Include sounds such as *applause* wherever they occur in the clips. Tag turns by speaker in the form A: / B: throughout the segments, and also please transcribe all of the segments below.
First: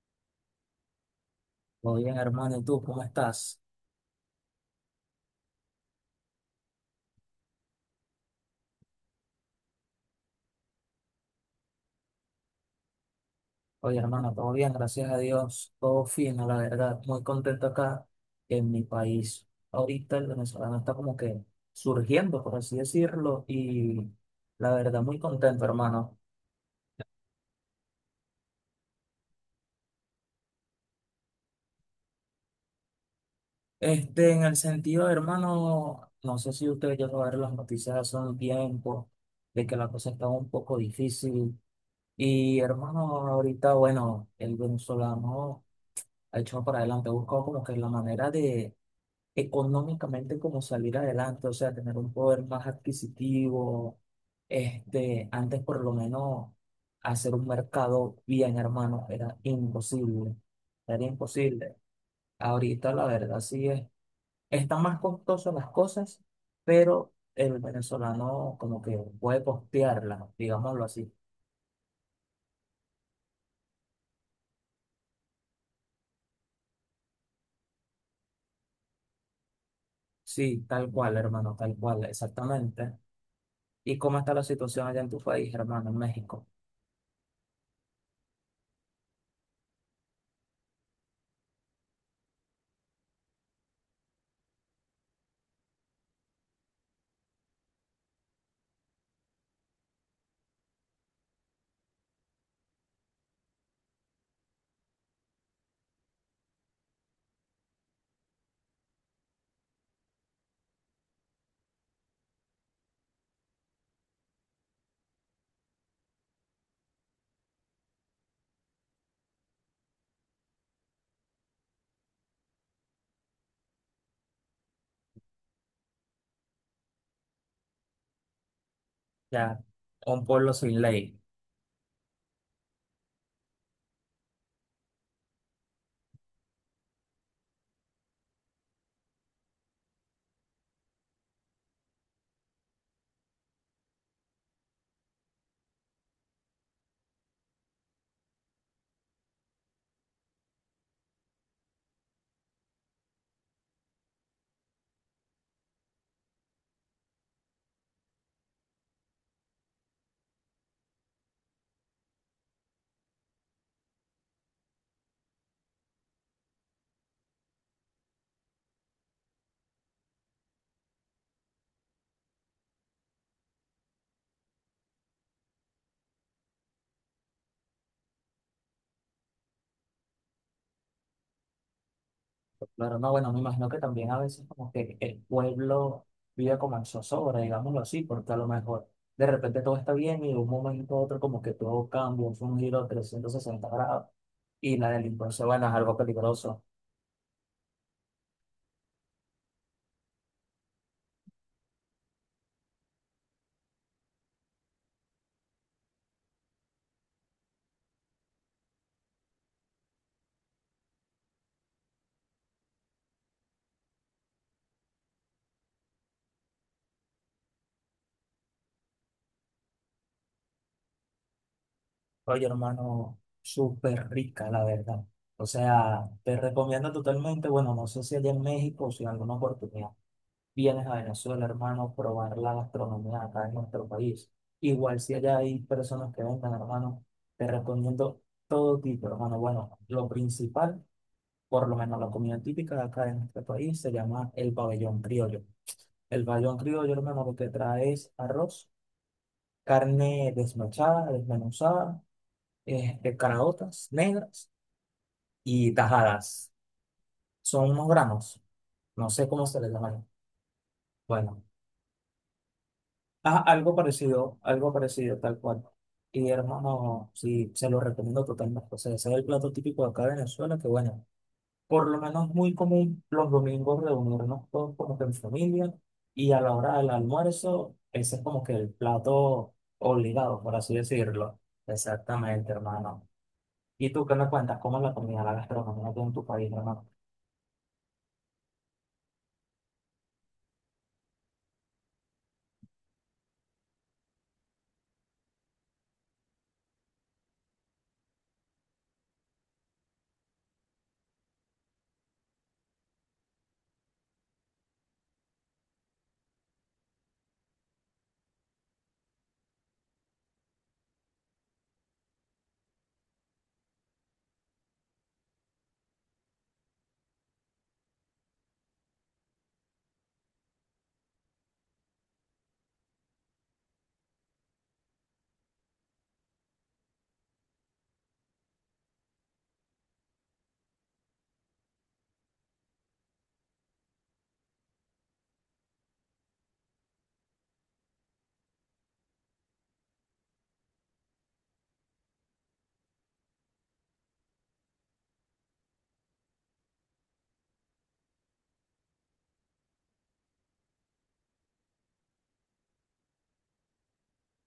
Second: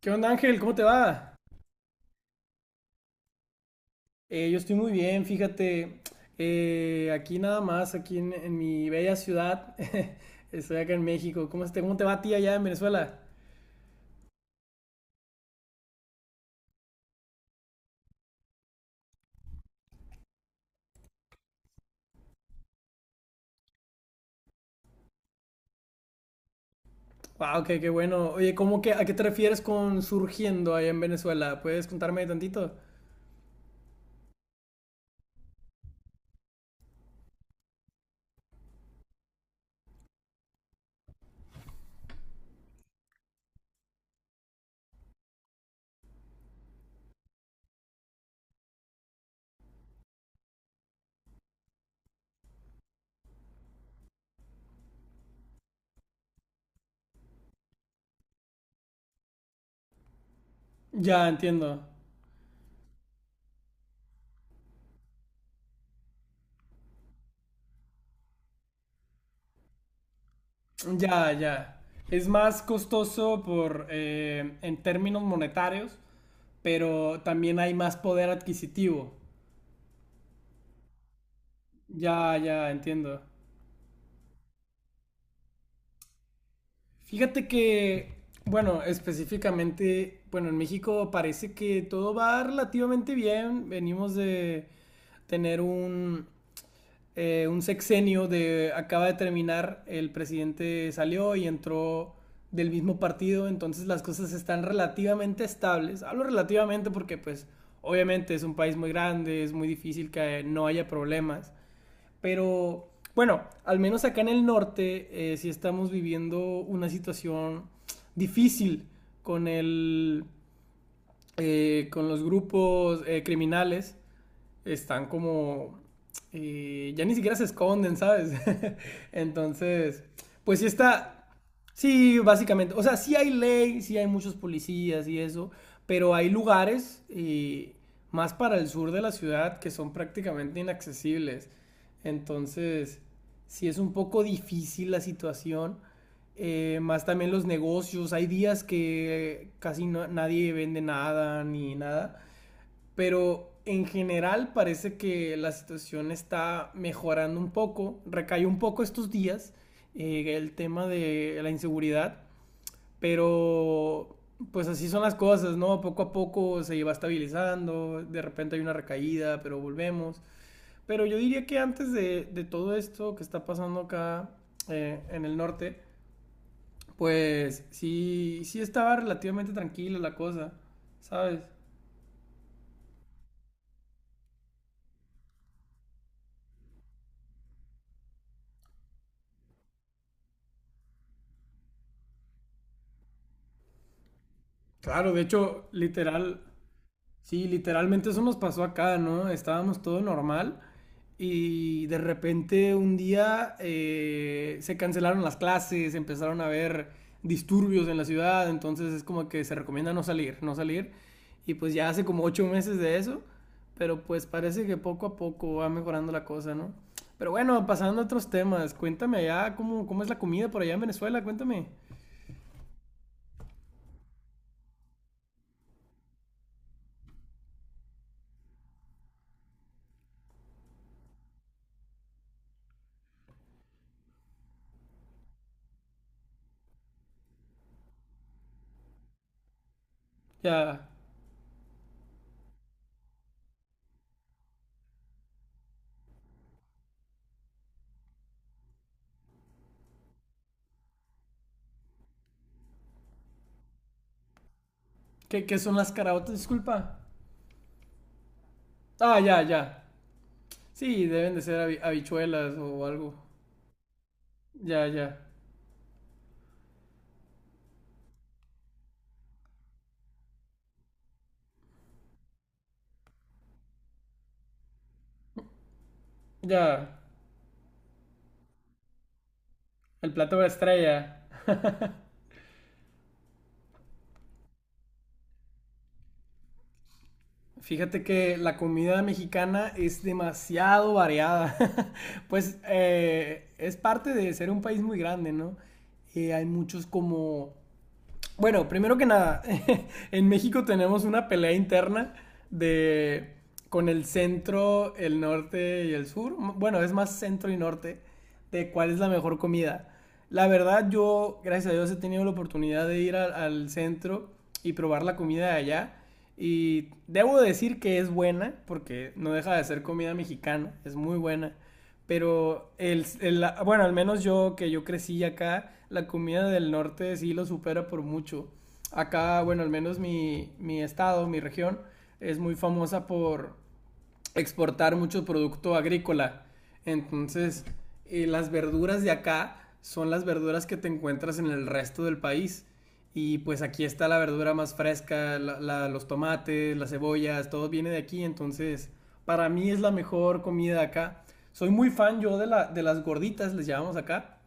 A: ¿Qué onda, Ángel? ¿Cómo te va?
B: Muy bien, hermano. ¿Y tú cómo estás?
A: Yo estoy muy bien, fíjate. Aquí nada más, aquí en mi bella ciudad. *laughs* Estoy acá en México. ¿Cómo, cómo te va a ti allá en Venezuela?
B: Oye, hermano, todo bien, gracias a Dios. Todo fino, la verdad. Muy contento acá en mi país. Ahorita el venezolano está como que surgiendo, por así decirlo, y la verdad, muy contento, hermano.
A: Wow, qué bueno. Oye, ¿cómo que, a qué te refieres con surgiendo allá en Venezuela? ¿Puedes contarme tantito?
B: En el sentido, hermano, no sé si ustedes ya ver las noticias hace un tiempo de que la cosa está un poco difícil. Y, hermano, ahorita, bueno, el venezolano ha hecho para adelante, ha buscado como que la manera de económicamente como salir adelante, o sea, tener un poder más adquisitivo, antes por lo menos hacer un mercado bien, hermano, era imposible, era
A: Ya,
B: imposible.
A: entiendo.
B: Ahorita la verdad sí es, están más costosas las cosas, pero el venezolano como que puede costearlas, digámoslo así.
A: Ya, ya. Es más costoso por, en términos monetarios, pero también hay más poder adquisitivo.
B: Sí, tal cual, hermano, tal cual,
A: Ya, ya,
B: exactamente.
A: entiendo.
B: ¿Y cómo está la situación allá en tu país, hermano, en México?
A: Fíjate que, bueno, específicamente, bueno, en México parece que todo va relativamente bien. Venimos de tener un sexenio de, acaba de terminar, el presidente salió y entró del mismo partido, entonces las cosas están relativamente estables. Hablo relativamente porque pues obviamente es un país muy grande, es muy difícil que no haya problemas. Pero bueno, al menos acá en el norte sí estamos viviendo una situación difícil con, el, con los grupos criminales están como... ya ni siquiera se esconden, ¿sabes? *laughs*
B: Ya,
A: Entonces,
B: un pueblo
A: pues sí
B: sin
A: está...
B: ley.
A: Sí, básicamente. O sea, sí hay ley, sí hay muchos policías y eso, pero hay lugares más para el sur de la ciudad que son prácticamente inaccesibles. Entonces, sí es un poco difícil la situación. Más también los negocios. Hay días que casi nadie vende nada ni nada, pero en general parece que la situación está mejorando un poco, recayó un poco estos días el tema de la inseguridad, pero pues así son las cosas, ¿no? Poco a poco se va estabilizando, de repente hay una recaída, pero volvemos. Pero yo diría que antes de todo esto que está pasando acá en el norte, pues sí, sí estaba relativamente tranquila la cosa, ¿sabes?
B: Claro, no, bueno, me imagino que también a veces como que el pueblo vive como en zozobra, digámoslo así, porque a lo mejor de repente todo está bien y de un momento a otro como que todo cambia, es un giro de 360 grados y la
A: Claro, de
B: delincuencia,
A: hecho,
B: bueno, es algo
A: literal,
B: peligroso.
A: sí, literalmente eso nos pasó acá, ¿no? Estábamos todo normal y de repente un día se cancelaron las clases, empezaron a haber disturbios en la ciudad, entonces es como que se recomienda no salir, no salir. Y pues ya hace como 8 meses de eso, pero pues parece que poco a poco va mejorando la cosa, ¿no? Pero bueno, pasando a otros temas, cuéntame allá cómo, cómo es la comida por allá en Venezuela, cuéntame.
B: Oye, hermano, súper rica, la verdad. O sea, te recomiendo totalmente, bueno, no sé si allá en México o si en alguna oportunidad vienes a Venezuela, hermano, probar la gastronomía acá en nuestro país. Igual si allá hay personas que vengan, hermano, te recomiendo todo tipo, hermano. Bueno, lo principal,
A: Ya,
B: por lo menos la comida típica de acá en nuestro país, se llama el pabellón criollo. El pabellón criollo, hermano, lo que trae es arroz, carne desmechada, desmenuzada, caraotas negras
A: ¿qué, qué
B: y
A: son las caraotas?
B: tajadas.
A: Disculpa.
B: Son unos granos, no
A: Ah,
B: sé
A: ya,
B: cómo se les
A: ya.
B: llama.
A: Sí, deben de
B: Bueno.
A: ser habichuelas o algo.
B: Ah, algo
A: Ya,
B: parecido,
A: ya.
B: tal cual. Y hermano, sí, se lo recomiendo totalmente. O sea, ese es el plato típico de acá de Venezuela, que bueno, por lo menos es muy común los domingos reunirnos todos como que en familia y a la hora del
A: Ya.
B: almuerzo, ese es como que el plato
A: El plato
B: obligado,
A: de
B: por así
A: estrella.
B: decirlo. Exactamente, hermano. ¿Y tú qué me cuentas? ¿Cómo es la comida, la gastronomía aquí en tu país, hermano?
A: Fíjate que la comida mexicana es demasiado variada. *laughs* Pues es parte de ser un país muy grande, ¿no? Hay muchos como bueno, primero que nada, *laughs* en México tenemos una pelea interna de con el centro, el norte y el sur. Bueno, es más centro y norte de cuál es la mejor comida. La verdad, yo, gracias a Dios, he tenido la oportunidad de ir al centro y probar la comida de allá. Y debo decir que es buena, porque no deja de ser comida mexicana, es muy buena. Pero bueno, al menos yo que yo crecí acá, la comida del norte sí lo supera por mucho. Acá, bueno, al menos mi estado, mi región, es muy famosa por exportar mucho producto agrícola. Entonces, las verduras de acá son las verduras que te encuentras en el resto del país. Y pues aquí está la verdura más fresca, los tomates, las cebollas, todo viene de aquí. Entonces, para mí es la mejor comida de acá. Soy muy fan yo de las gorditas, les llamamos acá.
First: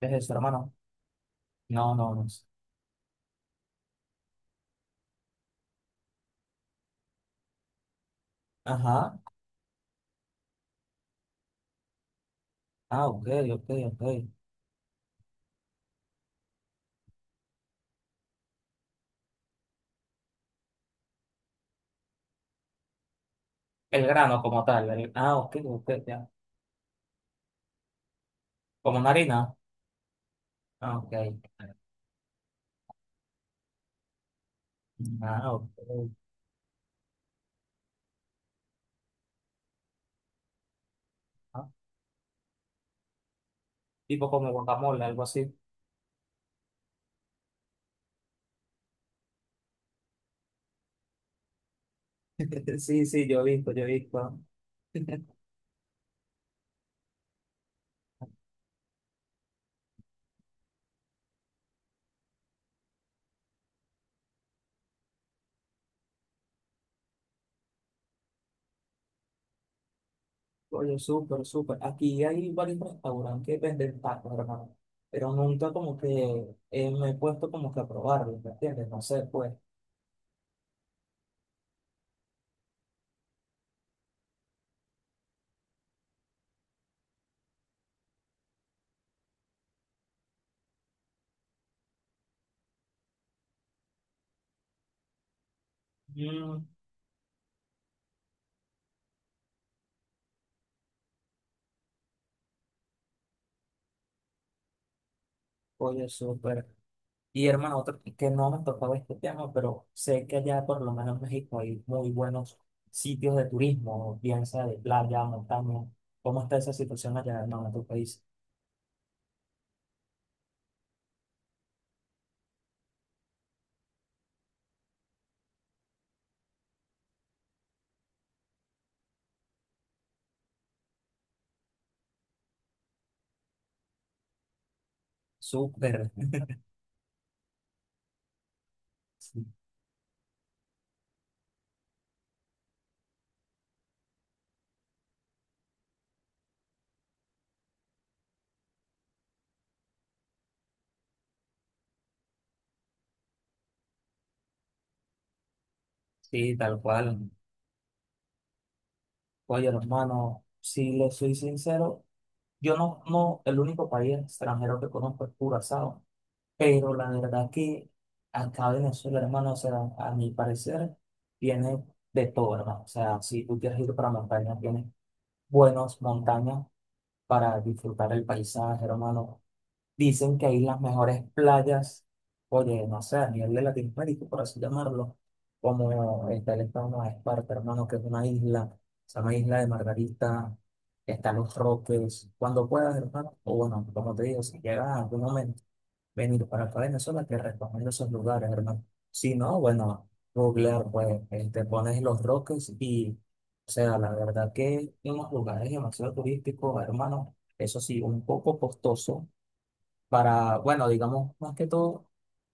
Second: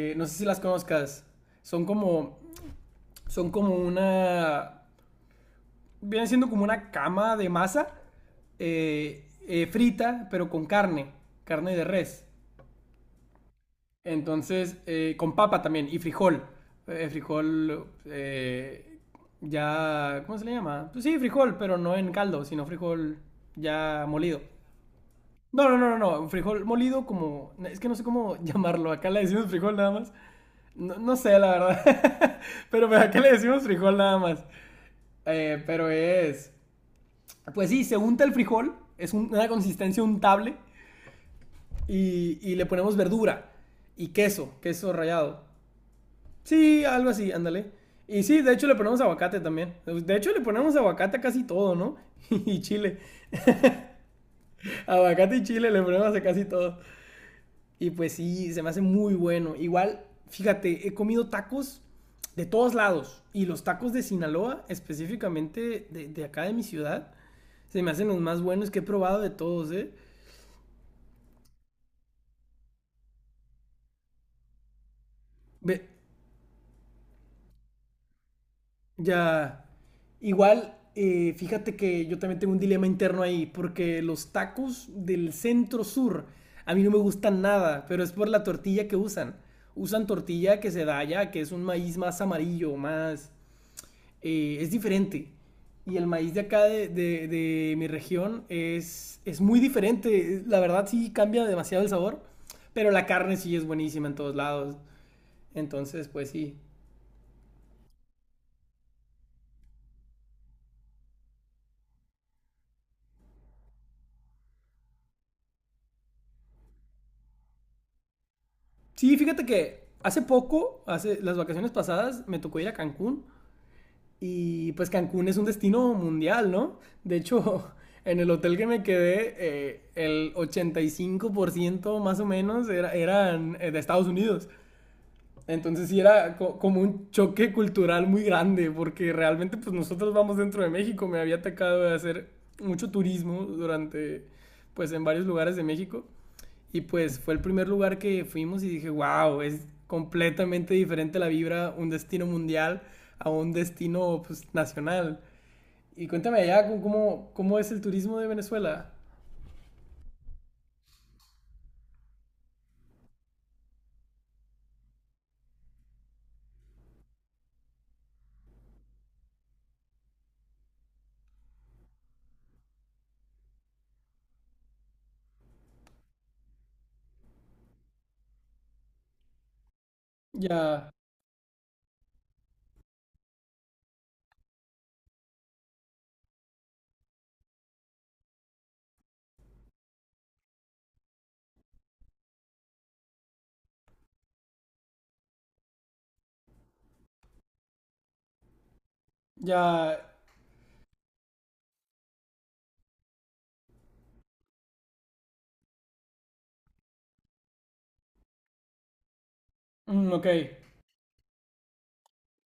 B: ¿Qué es
A: no sé
B: eso,
A: si las
B: hermano?
A: conozcas. Son
B: No, no, no.
A: como, son como una viene siendo como una cama de masa
B: Ajá.
A: frita, pero con carne, carne de res.
B: Ah, ok, ok, ok.
A: Entonces, con papa también y frijol. Frijol ya, ¿cómo se le llama? Pues sí, frijol, pero no en caldo, sino frijol
B: El
A: ya molido.
B: grano como tal. Ah, ok,
A: No, no, no,
B: ok.
A: no, no, un frijol molido como, es que no sé cómo *laughs* llamarlo,
B: Como
A: acá
B: una
A: le decimos
B: harina.
A: frijol nada más. No,
B: Ah, ok.
A: no sé, la verdad, *laughs* pero acá le decimos frijol nada más.
B: Ah, ok.
A: Pero es pues sí, se unta el frijol, es una consistencia untable
B: Ah,
A: y le ponemos verdura y
B: tipo como
A: queso, queso
B: guacamole, algo
A: rallado.
B: así.
A: Sí, algo así, ándale. Y sí, de hecho le ponemos aguacate también. De hecho le ponemos aguacate a casi todo, ¿no? *laughs* Y
B: *laughs*
A: chile.
B: Sí, sí, yo he
A: *laughs*
B: visto, yo he visto. *laughs*
A: Aguacate y chile le ponemos a casi todo. Y pues sí, se me hace muy bueno. Igual, fíjate, he comido tacos de todos lados. Y los tacos de Sinaloa, específicamente de acá de mi ciudad, se me hacen los más buenos que he probado de todos, ¿eh?
B: Oye, súper, súper. Aquí hay varios restaurantes que venden tacos, hermano. Pero nunca
A: Ve-
B: como que me he puesto como que a probarlo, ¿me entiendes? No sé, pues.
A: Ya. Igual, fíjate que yo también tengo un dilema interno ahí, porque los tacos del centro sur a mí no me gustan nada, pero es por la tortilla que usan. Usan tortilla que se da allá, que es un maíz más amarillo, más... es diferente. Y el maíz de acá
B: Mm,
A: de mi región es muy diferente. La verdad sí cambia demasiado el sabor, pero la carne sí es buenísima en todos lados. Entonces,
B: oye,
A: pues sí.
B: súper. Y hermano, otro que no me tocaba este tema, pero sé que allá por lo menos en México hay muy buenos sitios de turismo, bien sea de playa, montaña. ¿Cómo está esa situación allá, hermano, en tu país?
A: Sí, fíjate que hace poco, hace las vacaciones pasadas, me tocó ir a Cancún y pues Cancún es un destino mundial, ¿no? De hecho, *laughs* en el hotel que me quedé, el 85% más o menos eran de Estados Unidos. Entonces sí
B: Súper,
A: era como un choque cultural muy grande, porque
B: sí,
A: realmente pues nosotros vamos dentro de México, me había atacado de hacer mucho turismo durante, pues en varios lugares de México, y pues fue el primer lugar que fuimos y dije, wow, es completamente diferente la vibra, un destino mundial a un destino pues nacional. Y cuéntame
B: sí,
A: allá ¿cómo,
B: tal cual.
A: cómo es el turismo de Venezuela?
B: Oye, hermano, si le soy sincero, yo no, no, el único país extranjero que conozco es Curazao, pero la verdad que acá Venezuela, hermano, o sea, a mi parecer, tiene de todo, hermano. O sea, si tú quieres ir para montañas, tienes buenas montañas para disfrutar el paisaje, hermano, dicen que hay las
A: Ya,
B: mejores playas, oye, no sé, a nivel de Latinoamérica, por así llamarlo, como está el estado de Esparta, hermano, que es una isla, se llama Isla de Margarita, están Los Roques, cuando puedas, hermano, o bueno, como te digo, si llegas a algún momento, venir para acá a Venezuela, te recomiendo esos lugares, hermano. Si no,
A: ya,
B: bueno, googlear, pues, te pones Los Roques y, o sea, la verdad que unos lugares demasiado turísticos, hermano, eso sí, un poco costoso
A: mm, ok,
B: para, bueno, digamos, más que todo,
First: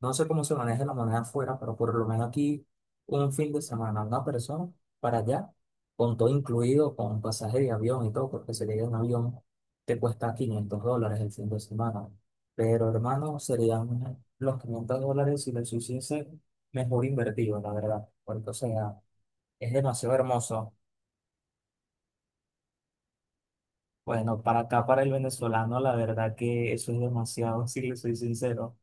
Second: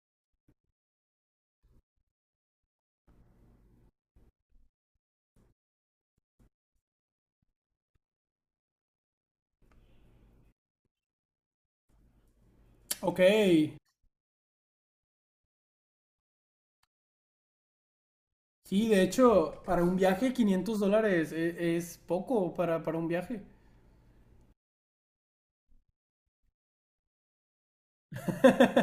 B: no sé cómo se maneja la moneda afuera, pero por lo menos aquí un fin de semana, una persona para allá, con todo incluido, con pasaje de avión y todo, porque si llega en avión te cuesta 500 dólares el fin de semana. Pero
A: ok,
B: hermano, serían los 500 dólares si los hiciese mejor invertido, la verdad, porque o
A: sí,
B: sea,
A: de hecho,
B: es
A: para un
B: demasiado
A: viaje
B: hermoso.
A: 500 dólares es poco para un viaje.
B: Bueno, para acá, para el venezolano, la verdad que eso es demasiado, *laughs* si les soy sincero,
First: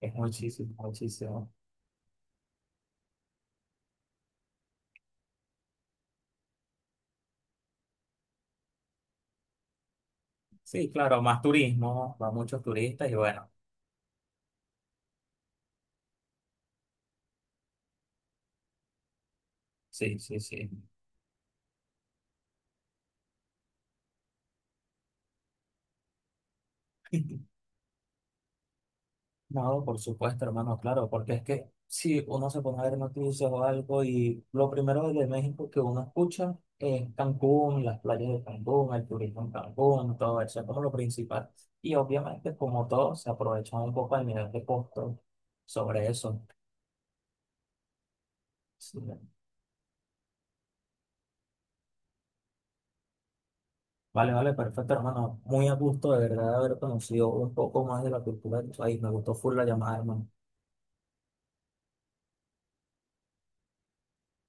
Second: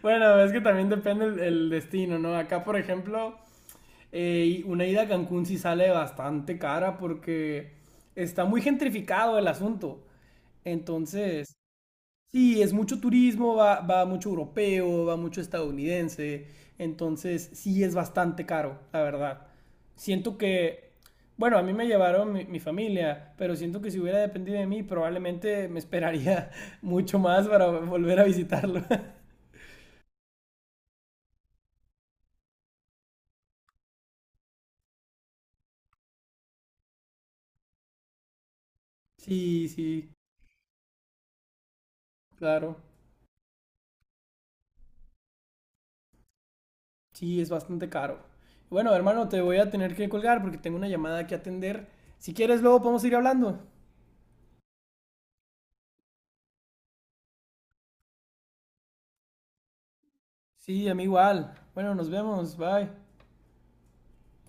B: es
A: Bueno, es que
B: muchísimo,
A: también depende
B: muchísimo.
A: el destino, ¿no? Acá, por ejemplo, una ida a Cancún sí sale bastante cara porque está muy gentrificado el asunto.
B: Sí, claro, más
A: Entonces,
B: turismo, va
A: sí,
B: muchos
A: es mucho
B: turistas y bueno,
A: turismo, va mucho europeo, va mucho estadounidense, entonces sí es bastante caro, la verdad.
B: sí,
A: Siento
B: sí, sí.
A: que, bueno, a mí me llevaron mi familia, pero siento que si hubiera dependido de mí, probablemente me esperaría *laughs* mucho más para volver a visitarlo. *laughs*
B: No, por supuesto, hermano, claro, porque es que si uno se pone a ver noticias o algo y lo primero de México que uno escucha es Cancún, las playas de Cancún, el turismo en
A: Sí, sí,
B: Cancún, todo eso es como lo principal. Y obviamente,
A: claro,
B: como todo, se aprovechan un poco el nivel de costo sobre eso.
A: sí es bastante caro. Bueno,
B: Sí.
A: hermano, te voy a tener que colgar porque tengo una llamada que atender. Si quieres, luego podemos ir hablando.
B: Vale, vale, perfecto, hermano. Muy a gusto, de verdad, de haber conocido un poco más de la cultura de tu país. Me gustó full la llamada, hermano.
A: Sí, a mí igual. Bueno, nos vemos, bye.